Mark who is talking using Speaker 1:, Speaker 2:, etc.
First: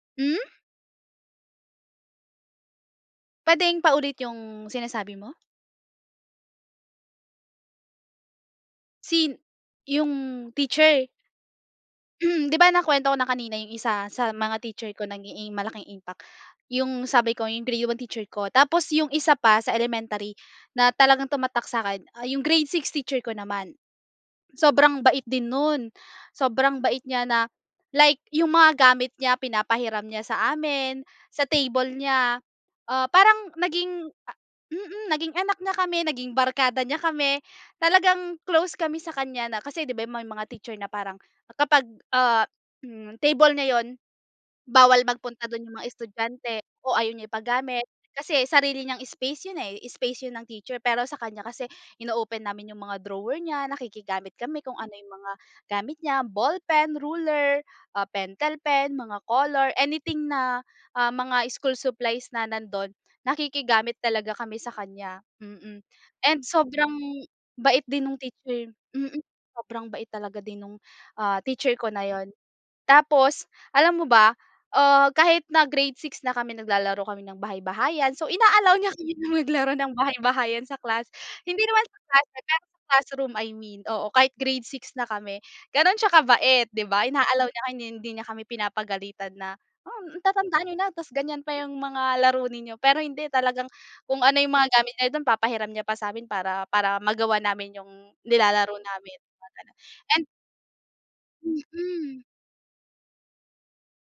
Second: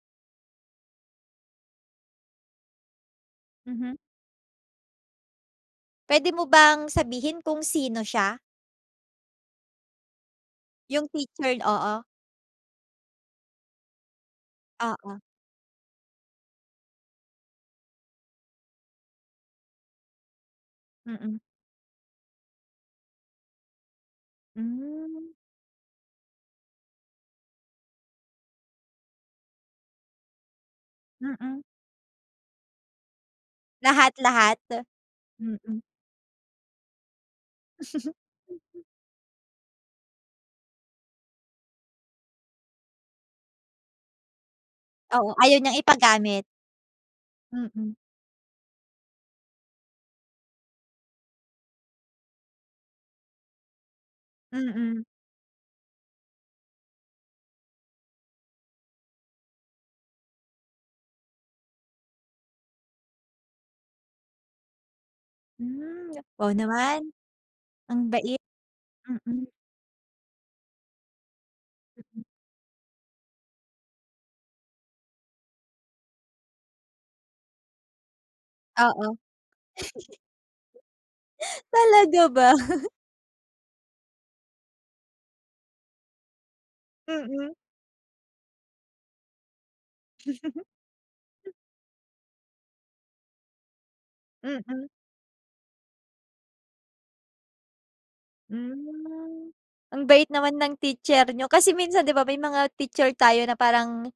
Speaker 1: Hmm. Puwedeng pa
Speaker 2: Mhm.
Speaker 1: ulit yung sinasabi mo?
Speaker 2: Pwede mo bang sabihin kung sino siya?
Speaker 1: Sin yung
Speaker 2: Yung
Speaker 1: teacher?
Speaker 2: teacher, oo.
Speaker 1: Mm, 'di ba, nakwento ko na kanina yung isa sa mga teacher ko
Speaker 2: Oo.
Speaker 1: naging malaking impact. Yung sabi ko yung grade 1 teacher ko. Tapos yung isa pa sa elementary na talagang
Speaker 2: Mm.
Speaker 1: tumatak sa'kin, ah, yung grade 6 teacher ko naman. Sobrang bait
Speaker 2: Hmm.
Speaker 1: din nun. Sobrang bait niya na like yung mga gamit niya pinapahiram niya sa amin, sa
Speaker 2: Mm.
Speaker 1: table niya, ah, parang naging a
Speaker 2: Lahat-lahat,
Speaker 1: mm, naging anak niya
Speaker 2: mm.
Speaker 1: kami, naging barkada niya kami, talagang close kami sa kanya na kasi, 'di ba, may mga teacher na parang kapag, ah, hmm, table niya yun, bawal
Speaker 2: Oo,
Speaker 1: magpunta
Speaker 2: ayaw
Speaker 1: dun yung
Speaker 2: niyang
Speaker 1: mga
Speaker 2: ipagamit.
Speaker 1: estudyante o ayaw niya ipagamit.
Speaker 2: Mm.
Speaker 1: Kasi sarili niyang space yun, eh, space yun ng teacher. Pero sa kanya kasi ino-open namin yung mga drawer niya, nakikigamit kami kung ano
Speaker 2: Mm.
Speaker 1: yung mga gamit niya ballpen, ruler, ah, pentel pen, mga color, anything na, ah, mga school supplies na nandun. Nakikigamit talaga kami sa kanya, mm.
Speaker 2: Hmm, nga
Speaker 1: And
Speaker 2: wow
Speaker 1: sobrang
Speaker 2: naman.
Speaker 1: bait
Speaker 2: Ang
Speaker 1: din nung
Speaker 2: bait,
Speaker 1: teacher mm,
Speaker 2: mm.
Speaker 1: sobrang bait talaga din nung, ah, teacher ko na yun. Tapos alam mo ba, ah, kahit na grade 6 na kami naglalaro kami ng bahay-bahayan. So, ina-allow niya kami
Speaker 2: Oo.
Speaker 1: na maglaro ng bahay-bahayan sa class. Hindi naman sa
Speaker 2: Talaga
Speaker 1: klase
Speaker 2: ba?
Speaker 1: pero sa classroom I mean, oo, kahit grade 6 na kami. Ganun siya kabait, 'di ba? Ina-allow
Speaker 2: Mm.
Speaker 1: niya hindi, hindi niya kami pinapagalitan na, "Hmm, tatanda niyo na tapos ganyan pa yung mga laro ninyo." Pero hindi talagang kung ano yung mga
Speaker 2: Mm.
Speaker 1: gamit niya dun papahiram niya pa sa'min para, para magawa namin yung nilalaro namin mga
Speaker 2: Hmm,
Speaker 1: gano'n
Speaker 2: ang
Speaker 1: and
Speaker 2: bait naman ng teacher niyo. Kasi minsan, 'di
Speaker 1: Mm.
Speaker 2: ba, may mga teacher tayo na parang